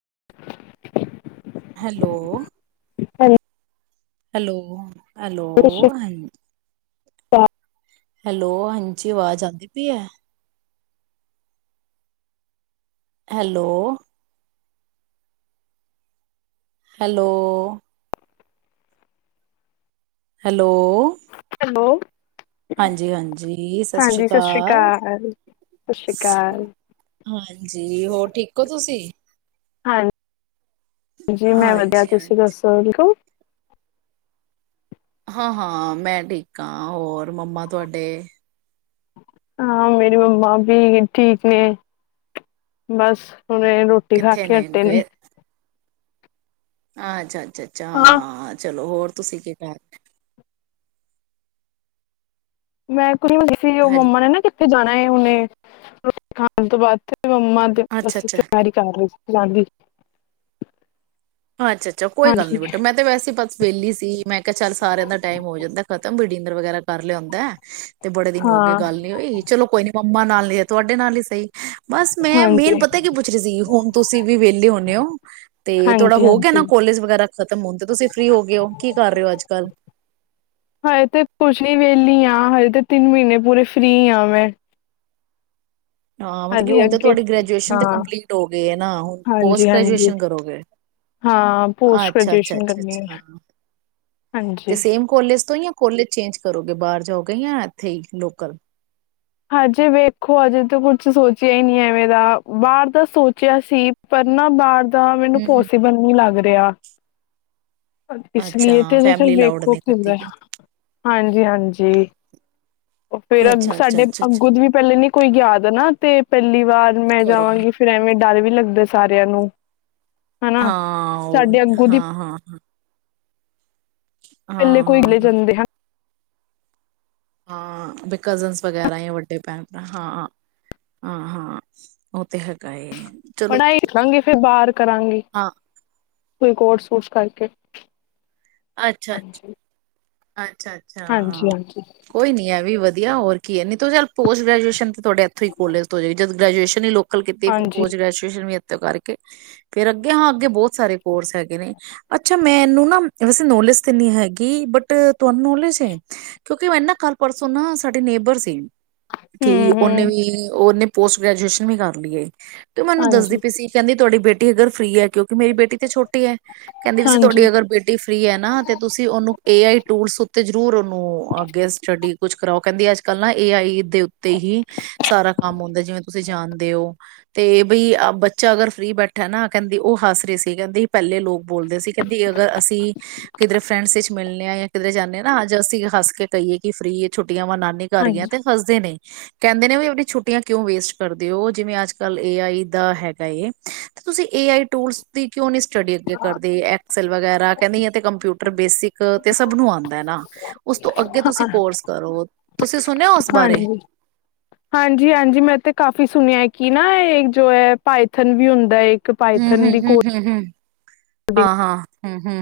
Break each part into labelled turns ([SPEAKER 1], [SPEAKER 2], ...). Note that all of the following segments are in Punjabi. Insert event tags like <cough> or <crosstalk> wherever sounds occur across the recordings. [SPEAKER 1] <unintelligible>
[SPEAKER 2] ਹੈਲੋ,
[SPEAKER 1] ਹੈ
[SPEAKER 2] ਹੈਲੋ, ਹੈਲੋ ਹਾਂਜੀ,
[SPEAKER 1] ਤਾਂ,
[SPEAKER 2] ਹੈਲੋ, ਹਾਂਜੀ ਆਵਾਜ਼ ਆਦੀ ਪਈ ਐ। ਹੈਲੋ, ਹੈਲੋ, ਹੈਲੋ,
[SPEAKER 1] ਹੈਲੋ,
[SPEAKER 2] ਹਾਂਜੀ-ਹਾਂਜੀ ਸਤਿ ਸ੍ਰੀ
[SPEAKER 1] ਹਾਂਜੀ ਸ਼੍ਰੀ
[SPEAKER 2] ਅਕਾਲ
[SPEAKER 1] ਸਤਿ ਸ਼੍ਰੀ ਅਕਾਲ
[SPEAKER 2] ਹਾਂਜੀ, ਹੋਰ ਠੀਕ ਹੋ ਤੁਸੀਂ?
[SPEAKER 1] ਹਾਂਜੀ, ਜੀ ਮੈਂ ਵਧੀਆ
[SPEAKER 2] ਹਾਂਜੀ
[SPEAKER 1] ਤੁਸੀਂ
[SPEAKER 2] ਹਾਂਜੀ
[SPEAKER 1] ਦੱਸੋ, ਠੀਕ ਔ?
[SPEAKER 2] ਹਾਂ-ਹਾਂ ਮੈਂ ਠੀਕ ਆ ਹੋਰ ਮੰਮਾ ਤੁਹਾਡੇ
[SPEAKER 1] ਹਾਂ ਮੇਰੀ ਮੰਮਾ ਵੀ ਠੀਕ ਨੇ ਬਸ ਹੁਣੇ ਰੋਟੀ ਖਾ
[SPEAKER 2] ਕਿੱਥੇ
[SPEAKER 1] ਕੇ ਹਟੇ ਨੇ,
[SPEAKER 2] ਗਏ ਅੱਛਾ। ਅੱਛਾ ਅੱਛਾ ਹਾਂ ਚਲੋ ਹੋਰ ਤੁਸੀਂ ਕਿ ਕਰ
[SPEAKER 1] ਮੈਂ <unintelligible>
[SPEAKER 2] ਹੈਲੋ
[SPEAKER 1] ਮੰਮਾ ਨੇ ਨਾ ਕਿਥੇ ਜਾ ਨਹੀਂ ਹੁਣੇ ਰੋਟੀ ਖਾਣ ਤੋਂ ਬਾਅਦ। ਮੰਮਾ <unintelligible>
[SPEAKER 2] ਅੱਛਾ ਅੱਛਾ
[SPEAKER 1] ਤਿਆਰੀ ਕਰ ਕਰ ਰਹੇ ਲਾਗੀ
[SPEAKER 2] ਅੱਛਾ ਅੱਛਾ, ਕੋਈ ਗੱਲ ਨੀ ਬੇਟਾ ਮੈਂ ਤੇ ਵੈਸੇ ਬਸ ਵੇਹਲੀ ਸੀ ਮੈਂ ਕਿਹਾ ਚੱਲ ਸਾਰਿਆਂ ਦਾ ਟਾਈਮ ਹੋ ਜਾਂਦਾ ਖਤਮ ਬੇਟਾ ਡੀਨਰ ਵਗੈਰਾ ਕਰ ਲਿਆ ਹੁੰਦਾ। ਤੇ ਬੜੇ ਦਿਨ ਹੋ ਗਏ
[SPEAKER 1] ਹਾਂ
[SPEAKER 2] ਗੱਲ ਨੀ ਹੋਈ ਚਲੋ ਕੋਈ ਨੀ ਮੰਮਾ ਨਾਲ ਨੀ ਤੁਹਾਡੇ ਨਾਲ ਹੀ ਸੀ। ਬਸ ਮੈਂ
[SPEAKER 1] ਹਾਂਜੀ
[SPEAKER 2] ਮੇਨ ਪਤਾ ਕੀ ਪੁੱਛ ਰਹੀ ਸੀ ਹੁਣ ਤੁਸੀਂ ਵੀ ਵਿਹਲੇ ਹੁੰਨੇ ਓ ਤੇ
[SPEAKER 1] ਹਾਂਜੀ
[SPEAKER 2] ਹੋ ਗਿਆ
[SPEAKER 1] ਹਾਂਜੀ
[SPEAKER 2] ਨਾ ਕੋਲੇਜ ਵਗੈਰਾ ਖਤਮ ਹੋਣ ਤੇ ਤੁਸੀਂ ਫ੍ਰੀ ਹੋ ਗਏ ਹੋ, ਕੀ ਕਰ ਰਹੇ ਹੋ ਅੱਜ ਕੱਲ?
[SPEAKER 1] ਹਜੇ ਤੇ ਕੁਛ ਨੀ ਵਿਹਲੀ ਆ ਹਜੇ ਤਾਂ ਤਿੰਨ ਮਹੀਨੇ ਪੂਰੇ ਫ੍ਰਰੀ ਆ ਮੈਂ
[SPEAKER 2] ਹਾਂ, ਮਤਲਬ ਕਿ
[SPEAKER 1] ਹਜੇ
[SPEAKER 2] ਹੁਣ
[SPEAKER 1] ਅੱਗੇ
[SPEAKER 2] ਤੁਹਾਡੀ ਗ੍ਰਜੂਏਸ਼ਨ
[SPEAKER 1] ਹਾਂ
[SPEAKER 2] ਕੰਪਲੀਟ ਹੋਗੀ ਐ ਨਾ, ਹੁਣ
[SPEAKER 1] ਹਾਂਜੀ
[SPEAKER 2] ਪੋਸਟ
[SPEAKER 1] ਹਾਂਜੀ
[SPEAKER 2] ਗ੍ਰਜੂਏਸ਼ਨ ਕਰੋਗੇ
[SPEAKER 1] ਹਾਂ ਪੋਸਟ
[SPEAKER 2] ਅੱਛਾ, ਅੱਛਾ
[SPEAKER 1] ਗ੍ਰੈਜੂਏਸ਼ਨ ਕਰਨੀ
[SPEAKER 2] ਆ
[SPEAKER 1] ਹੈ
[SPEAKER 2] ਤੇ
[SPEAKER 1] ਹਾਂਜੀ
[SPEAKER 2] ਸੇਮ ਕੋਲੇਜ ਤੋਂ ਹੀ ਆ ਕੋਲੇਜ ਚੇਂਜ ਕਰੋਗੇ ਬਾਹਰ ਜਾਓਗੇ ਜਾਂ ਇੱਥੇ ਹੀ ਲੋਕਲ।
[SPEAKER 1] ਹਜੇ ਵੇਖੋ ਹਜੇ ਤੇ ਕੁਛ ਸੋਚਿਆ ਹੀ ਨਹੀਂ ਹੈ, ਐਵੇ ਦਾ ਮੇਰਾ ਬਾਹਰ ਦਾ ਸੋਚਿਆ ਸੀ ਪਰ ਨਾ ਬਾਹਰ ਬਾਹਰ ਮੈਨੂੰ
[SPEAKER 2] ਹੂੰ ਹੂੰ
[SPEAKER 1] ਪੋਸੀਬਲ ਨਹੀ ਲੱਗ ਰੀ ਗਿਆ। ਇਸ ਲਈ ਤੇ ਹਜੇ ਵੇਖੋ ਕੀ ਹੁੰਦਾ ਹਾਂਜੀ, ਹਾਂਜੀ ਫੇਰ ਅ ਸਾਡੇ ਅੱਗੂ ਦੀ ਵੀ ਪਹਿਲੇ ਨੀ ਕੋਈ ਗਿਆ ਨਾ ਤੇ ਪਹਿਲੀ। ਬਾਅਦ ਮੈਂ ਜਾਵਾਂਗੀ ਫੇਰ ਐਵੇਂ ਡਰ ਵੀ ਲੱਗਦਾ ਸਾਰਿਆਂ ਨੂੰ ਹਨਾ
[SPEAKER 2] ਹਾਂ ਔ
[SPEAKER 1] ਸਾਡੇ ਅੱਗੋਂ ਦੀ
[SPEAKER 2] ਹਾਂ ਹਾਂ ਹਾਂ
[SPEAKER 1] ਪਹਿਲਾਂ ਕੋਈ ਵੈ ਜਾਂਦੇ ਹਾਂ।
[SPEAKER 2] ਹਾਂ, ਬਈ ਕਜ਼ਨਸ ਵਗੈਰਾ ਜਾ ਵੱਡੇ ਭੈਣ ਭਰਾ ਹਾਂ ਹਾਂ ਹਾਂ ਔ ਤੇ ਹੈਗਾ ਏ। ਚਲੋ
[SPEAKER 1] ਪੜ੍ਹਾਈ ਕਰੇਗੀ ਫਿਰ ਬਾਹਰ ਕਰਾਂਗੀ।
[SPEAKER 2] ਹਾਂ
[SPEAKER 1] ਕੋਈ ਕੋਰਸ ਕੁਰਸ ਕਰਕੇ।
[SPEAKER 2] ਅੱਛਾ ਅੱਛਾ।
[SPEAKER 1] ਹਾਂਜੀ
[SPEAKER 2] ਅੱਛਾ ਅੱਛਾ
[SPEAKER 1] ਹਾਂਜੀ ਹਾਂਜੀ
[SPEAKER 2] ਕੋਈ ਨੀ ਐ ਵੀ ਵਧ ਹੋਰ ਕੀ ਏ ਨਹੀਂ ਤੋਂ ਚੱਲ ਪੋਸਟ ਗੈ੍ਜੂਏਸ਼ਨ ਤੇ ਤੁਹਾਡੇ ਐਥੋਂ ਈ ਕੋਲੇਜ ਤੋਂ ਹੋ ਜੇਗੀ ਜਦ ਗ੍ਰੈਜੂਏਸ਼ਨ ਹੀ ਲੋ ਕਲਕੱਤੇ ਕੀਤੀ ਫੇਰ
[SPEAKER 1] ਹਾਂਜੀ
[SPEAKER 2] ਪੋਸਟ ਗ੍ਰੇਜੂਏਸ਼ਨ ਵੀ ਥੋ ਕਰਕੇ ਫੇਰ ਅੱਗੇ ਹਾਂ ਅੱਗੇ ਬੌਤ ਸਾਰੇ ਕੋਰਸ ਹੈਗੇ ਨੇ ਅੱਛਾ ਮੈਨੂੰ ਨਾ ਵੈਸੇ ਨੌਲੇਜ ਤੇ ਨੀ ਹੈਗੀ ਬਟ ਤੁਹਾਨੂੰ ਨੋਲੇਜ ਐ ਕਿਉਂਕਿ ਮੈਨ ਨਾ ਕੱਲ੍ਹ ਪਰਸੋਂ ਨਾ ਸਾਡੇ ਨੇਬਰ ਸੀ। ਕਿ ਔਨੇ
[SPEAKER 1] ਹੂੰ-ਹੂੰ,
[SPEAKER 2] ਵੀ ਔਨੇ ਪੋਸਟ ਗ੍ਰੈਜੂਏਸ਼ਨ ਵੀ ਕਰ ਲੀਏ। ਤੇ ਮੈਨੂੰ ਦੱਸਦੀ
[SPEAKER 1] ਹਾਂਜੀ,
[SPEAKER 2] ਪਈ ਸੀ ਕਹਿੰਦੀ, ਤੁਹਾਡੀ ਬੇਟੀ ਅਗਰ ਫ੍ਰੀ ਹੈ, ਕਿਓਂਕਿ ਮੇਰੀ ਬੇਟੀ ਤੇ ਛੋਟੀ ਹੈ। ਕਹਿੰਦੀ ਪਈ ਸੀ
[SPEAKER 1] ਹਾਂਜੀ,
[SPEAKER 2] ਤੁਹਾਡੀ ਅਗਰ ਬੇਟੀ ਫ੍ਰੀ ਹੈ ਨਾ ਤੇ ਤੁਸੀਂ ਔਨੂੰ ਏਂ ਆਈਂ ਟੂਰਸ ਉੱਤੇ ਜ਼ਰੂਰ ਉਹਨੂੰ ਅੱਗੇ ਸਟੱਡੀ ਕੁਝ ਕਰਾਓ ਕਹਿੰਦੀ ਅੱਜ। ਕੱਲ ਨਾ ਏਂ ਆਈਂ ਦੇ ਉੱਤੇ ਹੀ ਸਾਰਾ ਕੰਮ ਆਦਾ ਜਿਵੇਂ ਤੁਸੀਂ ਜਾਂਣਦੇ ਹੋ ਤੇ ਬਈ ਬੱਚਾ ਅਗਰ ਫਰੀ ਬੈਠਾਂ ਨਾ ਕਹਿੰਦੀ ਉਹ ਹੱਸ ਰਹੇਂ ਸੀ ਕਹਿੰਦੇ ਪਹਿਲੇ ਲੋਕ ਬੋਲਦੇ ਸੀ, ਕਹਿੰਦੀ ਅਗਰ ਅਸੀਂ ਕਿਧਰੇ ਫਰੈਂਡਸ ਵਿੱਚ ਮਿਲਣੇ ਆ ਜਾਂ ਕਿਧਰੇ ਜਾਂਨੇ ਆ ਨਾ ਅੱਜ਼ ਅਸੀਂ ਹੱਸ ਕੇ ਕਹੀਏ ਕਿ ਫ੍ਰੀ ਆ ਛੁੱਟ ਛੁੱਟੀਆਂ ਵਾਂ ਨਾਨੀ ਘਰ ਗਿਆਂ
[SPEAKER 1] ਹਾਂਜੀ,
[SPEAKER 2] ਤੇ ਹੱਸਦੇ ਨੇਂ। ਕਹਿੰਦੇ ਨੇਂ ਵੀ ਆਪਣੀਆਂ ਛੁੱਟੀਆਂ ਕਿਉਂ ਵੇਸਟ ਕਰਦੇਂ ਹੋ, ਜਿਵੇਂ ਅੱਜ ਕੱਲ੍ਹ ਏ ਆਈ ਦਾ ਹੈਗਾ ਏਂ ਤੇ ਤੁਸੀਂ ਏ ਆਈਂ ਟੂਰਸ ਦੀ ਕਿਉਂ ਨੀਂ ਸਟੱਡੀ ਅੱਗੇ ਕਰਦੇਂ ਐਕਸਲ ਵਗ਼ੈਰਾ ਕਹਿੰਦੀ ਏ ਤੇ ਕੰਪਿਊਟਰ ਬੇਸਿਕ ਉਹ ਤੇ ਸਭ ਨੂੰ ਆਦਾਂ ਹੈਂ, ਨਾਂ ਉਸ ਤੋਂ ਅੱਗੇ ਤੁਸੀਂ
[SPEAKER 1] ਹਾਂ
[SPEAKER 2] ਕੋਰਸ ਕਰੋ ਤੁਸੀਂ ਸੁਣਿਆਂ ਉਸ ਬਾਰੇ-
[SPEAKER 1] ਹਾਂਜੀ। ਹਾਂਜੀ-ਹਾਂਜੀ, ਤੇ ਕਾਫ਼ੀ ਮੈਂ ਕਿ ਨਾਂ ਇਹ ਇੱਕ ਜ਼ੋ ਇਹ ਪਾਇਥਨ ਵੀ ਹੁੰਦਾਂ ਐ।
[SPEAKER 2] ਹੂੰ-ਹੂੰ-ਹੂੰ-ਹੂੰ। ਹਾਂ-ਹਾਂ,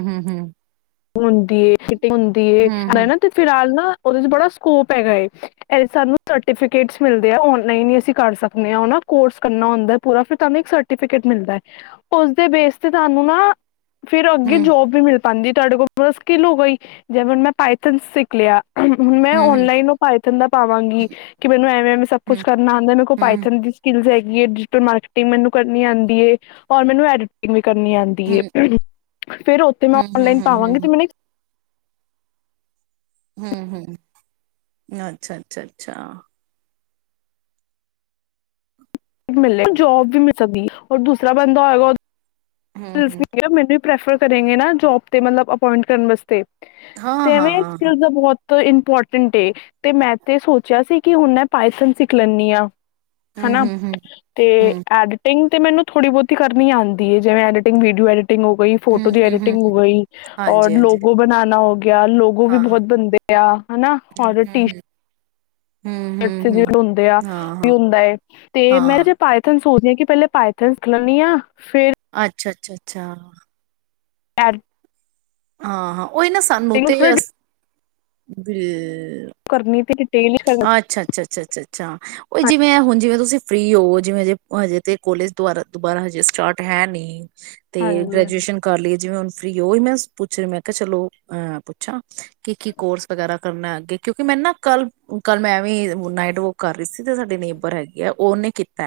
[SPEAKER 2] ਹੂੰ-ਹੂੰ-ਹੂੰ-ਹੂੰ।
[SPEAKER 1] ਹੁੰਦੀ ਸੀ। ਹੁੰਦੀ ਏ ਨੇਨਾ ਤੂੰ ਫ਼ਿਲਹਾਲ ਨਾਂ। ਓਦੇ ਚ ਬੜਾ ਸਕੋਪ ਹੇਗਾ ਏ, ਸਾਨੂੰ ਸਰਟੀਫਿਕੇਟਸ ਮਿਲ਼ਦੇ ਆ ਔਨਲਾਈਨ ਅਸੀਂ ਹੀ ਕਰ ਸਕਦੇ ਆ ੲੌ ਨਾ ਕੋਰਸ ਕਰਨਾ ਹੁੰਦਾ ਪੂਰਾ ਫਿਰ ਤੁਹਾਨੂੰ ਨਾ ਸਰਟੀਫਿਕੇਟ ਮਿਲ਼ਦਾ ਉਸ ਤੇ ਬੇਸ ਤੇ ਤੁਹਾਨੂੰ ਨਾਂ ਫ਼ਿਰ ਅੱਗੇ
[SPEAKER 2] ਹਮ
[SPEAKER 1] ਜੋਬ ਵੀ ਮਿਲ। ਪੰਜੀ <inaudible> ਤੁਹਾਡੇ ਕੋਲ ਮੁਸ਼ਕਿਲ ਹੋ ਗਈਂ ਜਬ ਮੈਂ ਪਾਇਥਨ ਸਿੱਖ ਲ਼ਿਆ। ਹੁਣ ਮੈਂ
[SPEAKER 2] ਹਮ ਹਮ
[SPEAKER 1] ਔਨਲਾਈਨ ਪਾਇਥਨ ਦਾ ਪਾਵਾਂਗੀ
[SPEAKER 2] ਹਮ
[SPEAKER 1] ਕਿ ਮੈਨੂੰ ਐਂਵੇਂ-ਐਂਵੇਂ ਸਭ ਕੁੱਛ
[SPEAKER 2] ਹਮ
[SPEAKER 1] ਕਰਨਾਂ ਆਦਾ ਮੇਰੇ ਕੋਲ਼
[SPEAKER 2] ਹਮ
[SPEAKER 1] ਪਾਇਥਨ ਦੀ ਸਕਿਲਸ ਹੈਗੀ। ਡਿਜੀਟਲ ਮਾਰਕੀਟਿੰਗ ਮੈਂਨੂੰ ਕਰਨੀਂ ਆਉਦੀ ਏ ਔਰ ਮੈਂਨੂੰ ਐਡਟਿੰਗ ਵੀ ਕਰਨੀ ਆਦੀ ਏ ਫਿਰ ਉਤੋਂ ਬਾਅਦ
[SPEAKER 2] ਹਮ
[SPEAKER 1] ਔਨਲਾਈਨ
[SPEAKER 2] ਹਮ
[SPEAKER 1] ਪਾਵਾਂਗੇ, ਤੇ ਮੈਨੂੰ
[SPEAKER 2] ਹੂੰ-ਹੂੰ, ਅੱਛਾ-ਅੱਛਾ-ਅੱਛਾ।
[SPEAKER 1] ਮਿਲੇ ਜੋਬ ਵੀ ਸਾਡੀਆਂ ਔਰ ਦੂਸਰਾਂ ਬੰਦਾ ਹੋਏਗਾ
[SPEAKER 2] ਹਮ
[SPEAKER 1] ਪਰੂਫ਼
[SPEAKER 2] ਹਮ
[SPEAKER 1] ਮਿਲਿਆ ਮੈਨੂੰ। ਪਰੈਫਰ ਕਰੇਂਗੇ ਨਾ, ਜੋਬ ਤੇ ਮੱਤਲਬ ਅਪੋਇੰਟ ਕਰਨ ਵਾਸਤੇ।
[SPEAKER 2] ਹਾਂ
[SPEAKER 1] ਤੇ
[SPEAKER 2] ਹਾਂ
[SPEAKER 1] ਐਂਵੇਂ
[SPEAKER 2] ਹਾਂ
[SPEAKER 1] ਸਕਿਲ ਦਾ ਬਹੁਤ। ਤੇ ਇੰਪੋਰਟੈਂਟ ਏ ਤੇ ਮੈਂ ਤੇ ਸੋਚਿਆਂ ਸੀ, ਕਿ ਹੁਣ ਮੈਂ ਪਾਇਸਨ ਸਿੱਖ ਲੈਨੀ ਆ।
[SPEAKER 2] ਹਮ
[SPEAKER 1] ਹਨਾ
[SPEAKER 2] ਹਮ ਹਮ
[SPEAKER 1] ਤੇ
[SPEAKER 2] ਹਮ
[SPEAKER 1] ਐਡੀਟਿੰਗ ਤੇ ਮੈਨੂੰ ਥੋੜ੍ਹੀ ਬਹੁਤੀ ਕਰਨੀਂ ਆਂਦੀ ਹੈਂ ਜਿਵੇਂ ਐਡਟਿੰਗ ਵੀਡੀਓ ਐਡਿਟ। ਪਿੰਨ ਹੋ ਗਈ, ਫ਼ੋਟੋ
[SPEAKER 2] ਹਮ
[SPEAKER 1] ਦੀ
[SPEAKER 2] ਹਮ ਹਮ
[SPEAKER 1] ਐਡਿਟਿੰਗ ਹੋ ਗਈ, ਔਰ
[SPEAKER 2] ਹਾਂਜੀ ਹਾਂਜੀ
[SPEAKER 1] ਲੋਗੋਂ ਬਨਾਨਾ ਹੋ ਗਿਆਂ। ਯਾਰ ਲੋਗੋ ਵੀ
[SPEAKER 2] ਹਾਂ ਹਾਂ
[SPEAKER 1] ਬਹੁਤ ਦਿਆ ਹੈਨਾ
[SPEAKER 2] ਹੂੰ
[SPEAKER 1] ਟੀ ਸਰ
[SPEAKER 2] ਹੂੰ ਹੂੰ ਹੂੰ
[SPEAKER 1] ਏਥੇ ਜੇ
[SPEAKER 2] ਹੂੰ
[SPEAKER 1] ਹੁੰਦੇ ਆ
[SPEAKER 2] ਹਾਂ
[SPEAKER 1] ਵੀ
[SPEAKER 2] ਹਾਂ
[SPEAKER 1] ਹੁੰਦਾ ਤੇ ਮੈਂ
[SPEAKER 2] ਹਾਂ
[SPEAKER 1] ਜੇ ਪਾਇਥਣ ਸੋਚਦੇ ਹਾਂ ਕਿ ਪਹਿਲੇ ਪਾਇਥਨ ਸਿੱਖ ਲੈਣੀਂ ਆ ਫੇਰ
[SPEAKER 2] ਅੱਛਾ- ਅੱਛਾ- ਅੱਛਾ।
[SPEAKER 1] ਏਢ
[SPEAKER 2] ਹਾਂ-ਹਾਂ। ਉਹਹੀ ਨਾ ਸਾਨੂੰ ਤੇ ਅ
[SPEAKER 1] ਕਰਨੀ ਤੇ ਡਿਟੇਲ ਕਰਨਾ
[SPEAKER 2] ਅੱਛਾ- ਅੱਛਾ -ਅੱਛਾ -ਅੱਛਾ -ਅੱਛਾ, ਉਹ ਜਿਵੇਂ ਹੁਣ ਜਿਵੇਂ ਤੁਸੀਂ ਫਰੀ ਹੋ ਜਿਵੇਂ ਹਜੇ- ਹਜੇ ਤੇ ਕੋਲੇਜ ਦੁਬਾਰਾ-ਦੁਬਾਰਾ ਹਜੇ ਸਟਾਰਟ ਹੈ ਨਹੀਂ। ਤੇ
[SPEAKER 1] ਹਾਂਜੀ
[SPEAKER 2] ਗ੍ਰੈਜੂਏਸ਼ਨ ਕਰ ਲਈਏ ਜਿਵੇਂ ਹੁਣ ਫਰੀ ਉਹੀ ਮੈਂ ਪੁੱਛ ਰਹੀ ਮੈਂ ਕਿਹਾ ਚਲੋ, ਅਹ ਪੁੱਛਾਂ ਕਿ- ਕੀ ਕੋਰਸ ਵਗੈਰਾ ਕਰਨਾ ਅੱਗੇ ਕਿਉਂਕਿ ਮੈਂ ਨਾ ਕੱਲ ਕੱਲ ਮੈਂ ਏਵੀ ਨਾਈਟ ਵਾਕ ਕਰ ਰਹੀ ਸੀ। ਜਿੱਥੇ ਸਾਢੀ ਨੇਬਰ ਹੈਗੀਆ। ਉਹਨੇ ਕੀਤਾ।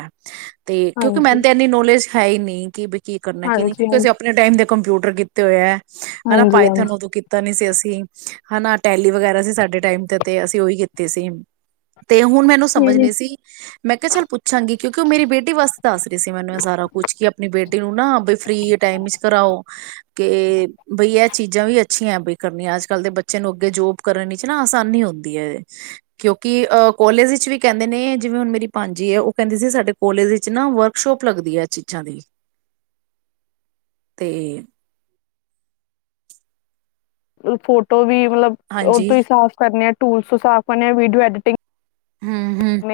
[SPEAKER 2] ਤੇ ਕਿਉਂਕਿ ਮੈਨ
[SPEAKER 1] ਹਾਂਜੀ
[SPEAKER 2] ਤੇ ਇੰਨੀ ਨੋਲੇਜ ਹੈ ਹੀ ਨਹੀਂ ਕਿਪਿ ਕੀ ਕਰਨਾ ਕੀ ਨਹੀਂ,
[SPEAKER 1] ਹਾਂਜੀ
[SPEAKER 2] ਕਿਉਂਕਿ ਅਸੀਂ ਆਪਣੇ ਟਾਈਮ ਦੇ ਕੰਪਿਊਟਰ ਕੀਤੇ ਹੋਏ ਹੈ। ਹੈਨਾ
[SPEAKER 1] ਹਾਂਜੀ
[SPEAKER 2] ਪਾਈਥਨ
[SPEAKER 1] ਹਾਂਜੀ
[SPEAKER 2] ਉਦੋਂ ਕੀਤਾ ਨੀ ਸੀ ਅਸੀਂ। ਹੈਨਾ ਟੈਲੀ ਵਗੈਰਾ ਸੀ ਸਾਡੇ ਟਾਈਮ ਤੇ, ਤੇ ਅਸੀਂ ਉਹੀ ਕੀ ਤੇ ਸੇਮ। ਤੇ ਹੁਣ ਮੈਨੂੰ ਸਮਝ
[SPEAKER 1] ਹਾਂਜੀ
[SPEAKER 2] ਨਹੀਂ ਸੀ, ਮੈਂ ਕਿਹਾ ਚੱਲ ਪੁੱਛਾਂਗੀ ਕਿਉਂਕਿ ਉਹ ਮੇਰੀ ਬੇਟੀ ਵਾਸਤੇ ਦੱਸ ਰਹੀ ਸੀ ਮੈਨੂੰ ਇਹ ਸਾਰਾ ਕੁਛ ਕਿ ਆਪਣੀ ਬੇਟੀ ਇਨੂੰ ਨਾ ਬਈ ਫਰੀ ਟਾਈਮ ਚ ਕਰਾਓ ਕੇ ਬਈ ਇਹ ਚੀਜ਼ਾਂ ਵੀ ਅੱਛੀਆਂ ਬਈ ਕਰਨੀਆਂ, ਅੱਜ-ਕੱਲ ਦੇ ਬੱਚੇ ਨੂੰ ਅੱਗੇ ਜੋਬ ਕਰਨ ਵਿੱਚ ਨਾ ਆਸਾਨੀ ਹੁੰਦੀ ਹੈ। ਕਿਉਂਕਿ ਅਹ ਕੋਲੇਜ ਵਿੱਚ ਵੀ ਕਹਿੰਦੇ ਨੇ ਜਿਵੇਂ ਹੁਣ ਮੇਰੀ ਭਾਂਜੀ ਹੈ ਉਹ ਕਹਿੰਦੇ ਸੀ, ਸਾਡੇ ਕੋਲੇਜ ਵਿੱਚ ਨਾ ਵਰਕਸ਼ੋਪ ਲੱਗਦੀ ਹੈ ਚੀਜ਼ਾਂ ਦੀ ਤੇ
[SPEAKER 1] ਫੋਟੋ ਵੀ ਮਤਲਬ ਉਹ
[SPEAKER 2] ਹਾਂਜੀ
[SPEAKER 1] ਤੋਂ ਹੀ ਸਾਫ਼ ਕਰਨੇ ਆ ਉਹ ਸਾਫ਼ ਬਣਿਆ ਵੀਡੀਓ ਐਡੀਟਿੰਗ
[SPEAKER 2] ਹਮ ਹਮ
[SPEAKER 1] ਕਰਨੇ ਆ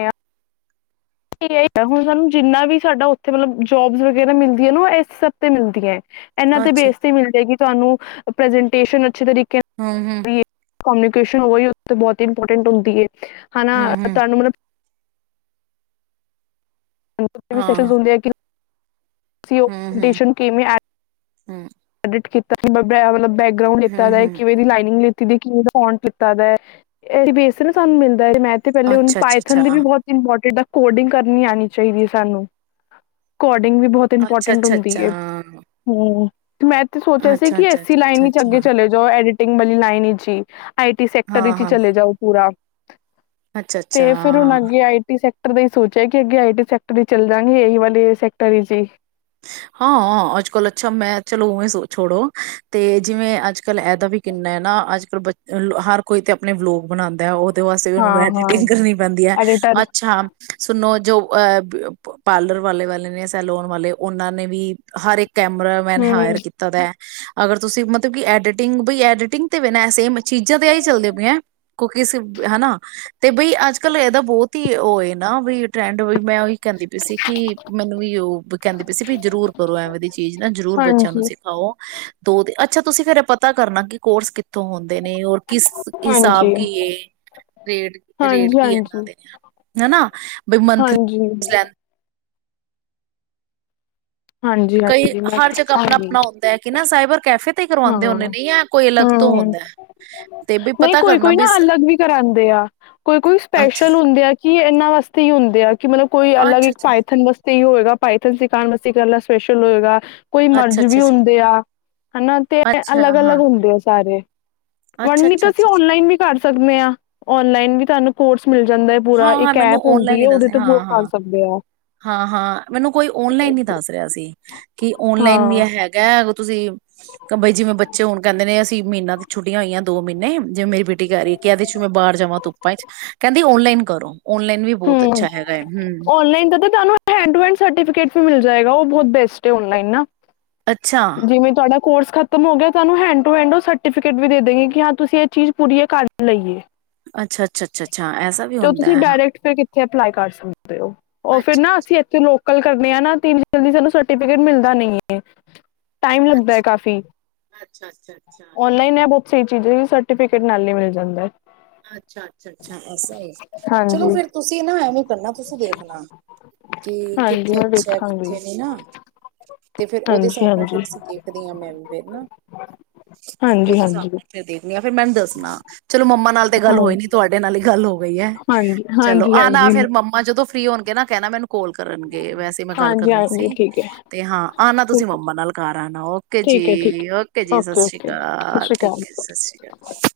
[SPEAKER 1] ਹੁਣ ਸਾਨੂੰ ਜਿੰਨਾ ਵੀ ਸਾਡਾ ਉੱਥੇ ਮਤਲਬ ਜੋਬਸ ਵਗੈਰਾ ਮਿਲਦੀਆਂ ਨਾ ਇਸ ਸਬ ਤੇ ਮਿਲਦੀਆਂ ਇਹਨਾਂ ਤੇ
[SPEAKER 2] ਅੱਛਾ
[SPEAKER 1] ਬੇਸ ਤੇ ਮਿਲ ਜਾਏਗੀ। ਤੁਾਨੂੰ ਪ੍ਰੇਸੇਂਟ ਟੇਸ਼ਨ ਅੱਛੇ ਤਰੀਕੇ
[SPEAKER 2] ਹਮ ਹਮ
[SPEAKER 1] ਨਾਲ ਕਮਿਊਨੀਕੇਸ਼ਨ ਉਹਹੀ ਉ ਬਹੁਤ ਇੰਪੋਰਟੈਂਟ ਹੁੰਦੀ ਹੈ ਹਨਾ
[SPEAKER 2] ਹਮ ਹਮ
[SPEAKER 1] ਤੁਹਾਨੂੰ ਮਤਲਬ ਨਿਊ ਸੈਸ਼ਨ
[SPEAKER 2] ਹਾਂ
[SPEAKER 1] ਹੁੰਦੇ ਆ ਕਿ?
[SPEAKER 2] ਹਮ ਹਮ
[SPEAKER 1] ਐਡੀਸ਼ਨ ਕਿਵੇ
[SPEAKER 2] ਹਮ
[SPEAKER 1] ਐਡਿਤ ਕੀਤਾ <unintelligible> ਗਾਊਨ ਲੀਤਾ
[SPEAKER 2] ਹਮ
[SPEAKER 1] ਦਾ ਏ
[SPEAKER 2] ਹਮ
[SPEAKER 1] ਕਿਵੇਂ ਲਾਈਨਿੰਗ ਲਿ ਕਿਵੇਂ ਦਾ ਫੋਂਟ ਲਿੱਤਾ ਦਾ, ਇਹ ਬੇਸ ਸਾਨੂੰ ਮਿਲ ਮੈਂ ਤੇ ਪਹਿਲੇ ਉਹਨੂੰ
[SPEAKER 2] ਅੱਛਾ ਅੱਛਾ
[SPEAKER 1] ਪਾਇਥਨ ਦੀ ਵੀ ਬਹੁਤ ਇੰਪੋਰਟੈਂਟ ਕੋਡਿੰਗ ਕਰਨੀ ਆਨੀ ਚਾਹੀਦੀ ਹੈ ਸਾਨੂੰ ਕੋਡ ਵੀ ਬਹੁਤ
[SPEAKER 2] ਅੱਛਾ
[SPEAKER 1] ਇੰਪੋਰਟੈਂਟ
[SPEAKER 2] ਅੱਛਾ
[SPEAKER 1] ਹੁੰਦੀ ਹੈ ਹ। ਮੈਂ ਤੇ ਸੋਚਿਆ ਸੀ
[SPEAKER 2] ਅੱਛਾ ਅੱਛਾ ਅੱਛਾ ਅੱਛਾ
[SPEAKER 1] ਕਿ ਇਸੀ
[SPEAKER 2] ਅੱਛਾ
[SPEAKER 1] ਲਾਈਨ
[SPEAKER 2] ਅੱਛਾ
[SPEAKER 1] ਵਿੱਚ
[SPEAKER 2] ਅੱਛਾ
[SPEAKER 1] ਅੱਗੇ ਚਲੇ ਜਾਓ ਐਡੀਟ ਵਲੀ ਲਾਈਨ ਇਚ ਹੀ। ਆਈਟੀ ਸੈਕਟਰ
[SPEAKER 2] ਹਾਂ
[SPEAKER 1] ਵਿੱਚ ਹੀ
[SPEAKER 2] ਹਾਂ
[SPEAKER 1] ਚਲੇ ਜਾਓ ਪੂਰਾ।
[SPEAKER 2] ਅੱਛਾ
[SPEAKER 1] ਤੇ ਫਿਰ ਹੁਣ
[SPEAKER 2] ਅੱਛਾ
[SPEAKER 1] ਅਗੇ ਆਈ ਟੀ ਸੇਕ ਦੇ ਸੋਚਿਆ ਕਿ ਅੱਗੇ ਆਈ ਟੀ ਸੈਕਟਰ ਇਚ ਚੱਲ ਜਾਗੇ ਇਹੀ ਵਾਲੇ ਸੈਕਟਰ ਇਚ ਹੀ।
[SPEAKER 2] ਹਾਂ ਅੱਜ ਕੱਲ ਅੱਛਾ ਮੈਂ ਚਲੋ ਉਵੇਂ ਛੋੜੋ ਤੇ ਜਿਵੇਂ ਅੱਜ ਕੱਲ ਇਹਦਾ ਵੀ ਕਿੰਨਾ ਹੈ ਨਾ ਅੱਜ ਕੱਲ ਬ ਹਰ ਕੋਈ ਤੇ ਆਪਣੇ ਵਲੋਗ ਬਣਾਉਂਦਾ ਹੈ ਉਹ ਵਾਸਤੇ ਵੀ ਉਹਨੂੰ
[SPEAKER 1] ਹਾਂ-ਹਾਂ,
[SPEAKER 2] ਐਡਟਿੰਗ ਕਰਨੀ ਪੈਂਦੀ ਹੈ
[SPEAKER 1] ਐਡੀਟਰ
[SPEAKER 2] ਅੱਛਾ ਸੁਨੋ ਜੋ ਪਾਰਲਰ ਵਾਲੇ-ਵਾਲੇ ਨੇ ਸੈਲੋਨ ਵਾਲੇ ਉਹਨਾਂ ਨੇ ਵੀ ਹਰ ਇੱਕ ਕੈਮਰਾਮੈਨ
[SPEAKER 1] ਹੂੰ,
[SPEAKER 2] ਹਾਇਰ ਕੀਤਾ ਦਾ। ਅਗਰ ਤੁਸੀਂ ਮਤਲਬ ਕਿ ਐਡੀਟਿੰਗ ਬਈ ਐਡੀਟਿੰਗ ਤੇ ਵੇ ਨਾ ਸੇਮ ਚੀਜ਼ਾਂ ਤੇ ਆ ਹੀ ਚਲਦੀ ਪਈ ਐ, ਕੋ ਕਿਸ ਹਨਾ ਤੇ ਬਈ ਅੱਜ ਕੱਲ ਇਹਦਾ ਬਹੁਤ ਉਹਏ ਨਾ ਵੀ ਟਰੈਂਡ ਮੈਂ ਉਹੀ ਕਹਿੰਦੀ ਪਈ ਸੀ ਕਿ ਮੈਨੂੰ ਵੀ ਉਹ ਸੀ ਵੀ ਜ਼ਰੂਰ ਕਰੋ ਐਵੇਂ ਦੀ ਚੀਜ਼ ਨਾ ਜ਼ਰੂਰ ਬੱਚਿਆਂ ਨੂੰ
[SPEAKER 1] ਹਾਂਜੀ,
[SPEAKER 2] ਸਿਖਾਓ ਦੋ ਅੱਛਾ ਤੁਸੀਂ ਫੇਰ ਇਹ ਪਤਾ ਕਰਨਾ ਕਿ ਕੋਰਸ ਕਿੱ ਹੁੰਦੇ ਨੇ ਔਰ ਕਿਸ ਹਿਸਾਬ
[SPEAKER 1] ਹਾਂਜੀ,
[SPEAKER 2] ਕੀ ਐ ਰੇਟ, ਰੇਟ
[SPEAKER 1] ਹਾਂਜੀ,
[SPEAKER 2] ਕੀ ਇਹਨਾਂ
[SPEAKER 1] ਹਾਂਜੀ,
[SPEAKER 2] ਦੇ ਹਨਾ ਬਈ
[SPEAKER 1] ਹਾਂਜੀ,
[SPEAKER 2] ਮੰਥਲੀ ਲੈਂ ਕਈ
[SPEAKER 1] ਹਾਂਜੀ-ਹਾਂਜੀ ਮੈਂ
[SPEAKER 2] ਹਰ ਜਗ੍ਹਾ ਆਪਣਾ
[SPEAKER 1] ਪੁੱਛਾਂਗੀ
[SPEAKER 2] ਆਪਣਾ ਹੁੰਦਾ ਹੈ ਕਿ ਨਾ ਸਾਈਬਰ ਕੈਫੇ ਤੇ ਕਰਵਾਉਂਦੇ ਹੁੰਦੇ
[SPEAKER 1] ਹਾਂ
[SPEAKER 2] ਨੇ ਜਾਂ ਕੋਈ ਅਲੱਗ ਤੋਂ
[SPEAKER 1] ਹੂੰ
[SPEAKER 2] ਹੁੰਦਾ ਹੈ? ਤੇ ਵੀ
[SPEAKER 1] ਨਹੀਂ
[SPEAKER 2] ਪਤਾ
[SPEAKER 1] ਕੋਈ,
[SPEAKER 2] ਕਰਨਾ
[SPEAKER 1] ਕੋਈ ਨਾ
[SPEAKER 2] ਸ-
[SPEAKER 1] ਅਲੱਗ ਵੀ ਕਰਾਦੇ ਆ ਕੋਈ ਕੋਈ
[SPEAKER 2] ਅੱਛਾ
[SPEAKER 1] ਸਪੈਸ਼ਲ ਹੁੰਦੇ ਆ ਕਿ ਇਹਨਾਂ ਵਾਸਤੇ ਹੀ ਹੁੰਦੇ ਆ ਕਿ ਮਤਲਬ ਕੋਈ ਅਲਗ
[SPEAKER 2] ਅੱਛਾ
[SPEAKER 1] ਇੱਕ
[SPEAKER 2] ਅੱਛਾ
[SPEAKER 1] ਪਾਇਥਨ ਵਸਤ ਤੇ ਹੀ ਹੋਏਗਾ ਪਾਇਥਨ ਸਿਖਾਨ ਵਾਸ ਕੱਲਾ ਸਪੈਸ਼ਲ ਹੋਏਗਾ। ਕੋਈ
[SPEAKER 2] ਅੱਛਾ
[SPEAKER 1] ਮਰਜ਼ ਵੀ
[SPEAKER 2] ਅੱਛਾ ਅੱਛਾ
[SPEAKER 1] ਹੁੰਦੇ ਆ ਹਨਾ, ਤੇ
[SPEAKER 2] ਅੱਛਾ ਹਾਂ
[SPEAKER 1] ਅਲਗ-ਅਲਗ ਹੁੰਦੇ ਆ ਸਾਰੇ।
[SPEAKER 2] ਅੱਛਾ
[SPEAKER 1] ਵੜਨੀ ਤਾਂ
[SPEAKER 2] ਅੱਛਾ
[SPEAKER 1] ਅਸੀਂ
[SPEAKER 2] ਅੱਛਾ
[SPEAKER 1] ਔਨਲਾਈਨ ਵੀ ਕਰ ਸਕਦੇ ਹਾਂ ਔਨਲਾਈਨ ਵੀ ਸਾਨੂੰ ਕੋਰਸ ਮਿਲ ਜਾਂਦਾ ਹੈ ਪੂਰਾ
[SPEAKER 2] ਹਾਂ-ਹਾਂ
[SPEAKER 1] ਇੱਕ
[SPEAKER 2] ਮੈਨੂੰ
[SPEAKER 1] ਐਪ
[SPEAKER 2] ਔਨਲਾਈਨ
[SPEAKER 1] ਹੁੰਦੀ
[SPEAKER 2] ਹੀ
[SPEAKER 1] ਹੈ ਉਹਦੇ
[SPEAKER 2] ਦੱਸਿਆ
[SPEAKER 1] ਤੋਂ ਪੂਰਾ
[SPEAKER 2] ਹਾਂ-ਹਾਂ,
[SPEAKER 1] ਕਰ ਸਕਦੇ ਆ।
[SPEAKER 2] ਹਾਂ-ਹਾਂ, ਮੈਨੂੰ ਕੋਈ ਔਨਲਾਈਨ ਦੱਸ ਰਿਹਾ ਸੀ ਕਿ ਔਨਲਾਈਨ ਵੀ
[SPEAKER 1] ਹਾਂ,
[SPEAKER 2] ਹੈਗਾ। ਤੁਸੀਂ ਬਈ ਜਿਵੇਂ ਬੱਚੇ ਹੁਣ ਕਹਿੰਦੇ ਨੇ ਅਸੀਂ ਮਹੀਨਾ ਤੇ ਛੁੱਟੀਆਂ ਹੋਈਆਂ ਦੋ ਮਹੀਨੇ ਜਿਵੇਂ ਮੇਰੀ ਬੇਟੀ ਕਹਿ ਰਹੀਏ ਕਹਿਦੇ ਮੈਂ ਬਾਹਰ ਜਾਵਾਂ ਧੁੱਪਾ ਚ ਕਹਿੰਦੀ ਔਨਲਾਈਨ ਕਰੋ। ਔਨਲਾਈਨ ਵੀ ਬਹੁਤ
[SPEAKER 1] ਹੂੰ
[SPEAKER 2] ਅੱਛਾ ਹੈਗਾ ਹੈ ਹੂੰ,
[SPEAKER 1] ਔਨਲਾਈਨ ਦਾ ਤਾਂ ਤੁਹਾਨੂੰ ਹੈਂਡ ਟੂ ਹੈਂਡ ਸਰਟੀਫਿਕੇਟ ਵੀ ਮਿਲ ਜਾਏਗਾ, ਬਹੁਤ ਬੈਸਟ ਔਨਲਾਈਨ ਨਾ
[SPEAKER 2] ਅੱਛਾ,
[SPEAKER 1] ਜਿਵੇਂ ਤੁਹਾਡਾ ਕੋਰਸ ਖਤਮ ਹੋ ਗਿਆ ਤੁਹਾਨੂੰ ਹੈਂਡ ਟੂ ਹੈਂਡ ਉਹ ਸਰਟੀਫਿਕੇਟ ਵੀ ਦੇਦੇਗੇ ਕਿ ਹਾਂ ਤੁਸੀਂ ਇਹ ਚੀਜ਼ ਪੂਰੀ ਕਰ ਲਈਏ।
[SPEAKER 2] ਅੱਛਾ-ਅੱਛਾ-ਅੱਛਾ-ਅੱਛਾ, ਐਸਾ ਵੀ
[SPEAKER 1] ਤੇ ਉਹ
[SPEAKER 2] ਹੁੰਦਾ
[SPEAKER 1] ਤੁਸੀਂ
[SPEAKER 2] ਹੈ ਹਾਂ।
[SPEAKER 1] ਡਾਇਰੈਕਟ ਕਿੱਥੇ ਅਪਲਾਈ ਕਰ ਸਕਦੇ। ਉਹ ਫੇਰ ਨਾ
[SPEAKER 2] ਅੱਛਾ-ਅੱਛਾ,
[SPEAKER 1] ਅਸੀਂ ਇੱਥੇ ਲੋਕ ਗੱਲ ਕਰਦੇ ਆ ਨਾ ਐਨੀ ਜਲਦੀ ਸਾਨੂੰ ਸਰਟੀਫਿਕੇਟ ਮਿਲਦਾ ਨੀ ਹੈ। ਟਾਈਮ ਲੱਗਦਾ ਐ ਕਾਫੀ
[SPEAKER 2] ਅੱਛਾ-ਅੱਛਾ-ਅੱਛਾ,
[SPEAKER 1] ਔਨਲਾਈਨ ਐ ਬਹੁਤ ਸਹੀ ਚੀਜ਼ਾਂ ਸਰਟੀਫਿਕੇਟ ਨਾਲ ਹੀ ਮਿਲ ਜਾਂਦਾ ਹੈ।
[SPEAKER 2] ਅੱਛਾ-ਅੱਛਾ, ਸਹੀ ਚਲੋ
[SPEAKER 1] ਹਾਂਜੀ
[SPEAKER 2] ਫਿਰ ਤੁਸੀਂ ਨਾ ਐਵੇਂ ਕਰਨਾ ਤੁਸੀਂ ਦੇਖਣਾ ਕਿ
[SPEAKER 1] ਹਾਂਜੀ
[SPEAKER 2] ਕਿੱਥੇ
[SPEAKER 1] ਮੈਂ
[SPEAKER 2] ਅੱਛਾ
[SPEAKER 1] ਵੇਖਾਂਗੀ
[SPEAKER 2] ਕਿੱਥੇ ਨਈ ਨਾ ਤੇ ਫਿਰ ਉਹਦੇ
[SPEAKER 1] ਹਾਂਜੀ
[SPEAKER 2] ਹਿਸਾਬ ਨਾਲ ਫਿਰ
[SPEAKER 1] ਹਾਂਜੀ
[SPEAKER 2] ਅਸੀਂ ਦੇਖਦੇ ਹਾਂ ਮੈਂ ਵੀ ਫਿਰ ਨਾ
[SPEAKER 1] ਹਾਂਜੀ
[SPEAKER 2] ਉਹਦੇ ਹਿਸਾਬ
[SPEAKER 1] ਹਾਂਜੀ
[SPEAKER 2] ਨਾਲ ਫਿਰ ਦੇਖਦੀ ਹਾਂ। ਫਿਰ ਮੈਨੂੰ ਦੱਸਣਾ ਚਲੋ ਮੰਮਾ, ਤੇ ਗੱਲ
[SPEAKER 1] ਹਾਂ
[SPEAKER 2] ਹੋਈ, ਨੀ ਤੁਹਾਡੇ ਨਾਲ ਹੀ ਗੱਲ ਹੋ ਗਈ ਹੈ
[SPEAKER 1] ਹਾਂਜੀ
[SPEAKER 2] ਚਲੋ
[SPEAKER 1] ਹਾਂਜੀ
[SPEAKER 2] ਆਨਾ
[SPEAKER 1] ਹਾਂਜੀ
[SPEAKER 2] ਫੇਰ ਮੰਮਾ ਜਦੋਂ ਫਰੀ ਹੋਣਗੇ ਨਾ ਕਹਿਣਾ ਮੈਨੂੰ ਕੋਲ ਕਰਨਗੇ ਵੈਸੇ ਮੈਂ ਗੱਲ
[SPEAKER 1] ਹਾਂਜੀ
[SPEAKER 2] ਕਰਹੀ
[SPEAKER 1] ਹਾਂਜੀ
[SPEAKER 2] ਸੀ
[SPEAKER 1] ਠੀਕ ਹੈ
[SPEAKER 2] ਤੇ ਹਾਂ ਆ ਨਾ ਤੁਸੀਂ
[SPEAKER 1] ਠੀਕ ਹੈ
[SPEAKER 2] ਮੰਮਾ ਨਾਲ ਘਰ ਆਣਾ, ਓਕੇ
[SPEAKER 1] ਠੀਕ ਹੈ ਠੀਕ
[SPEAKER 2] ਜੀ ਓਕੇ
[SPEAKER 1] ਹੈ
[SPEAKER 2] ਜੀ ਸਤਿ ਸ਼੍ਰੀ
[SPEAKER 1] ਓਕੇ ਸਤਿ
[SPEAKER 2] ਅਕਾਲ
[SPEAKER 1] ਸ਼੍ਰੀ
[SPEAKER 2] ਠੀਕ ਹੈ, ਜੀ ਸਤਿ ਸ਼੍ਰੀ ਅਕਾਲ।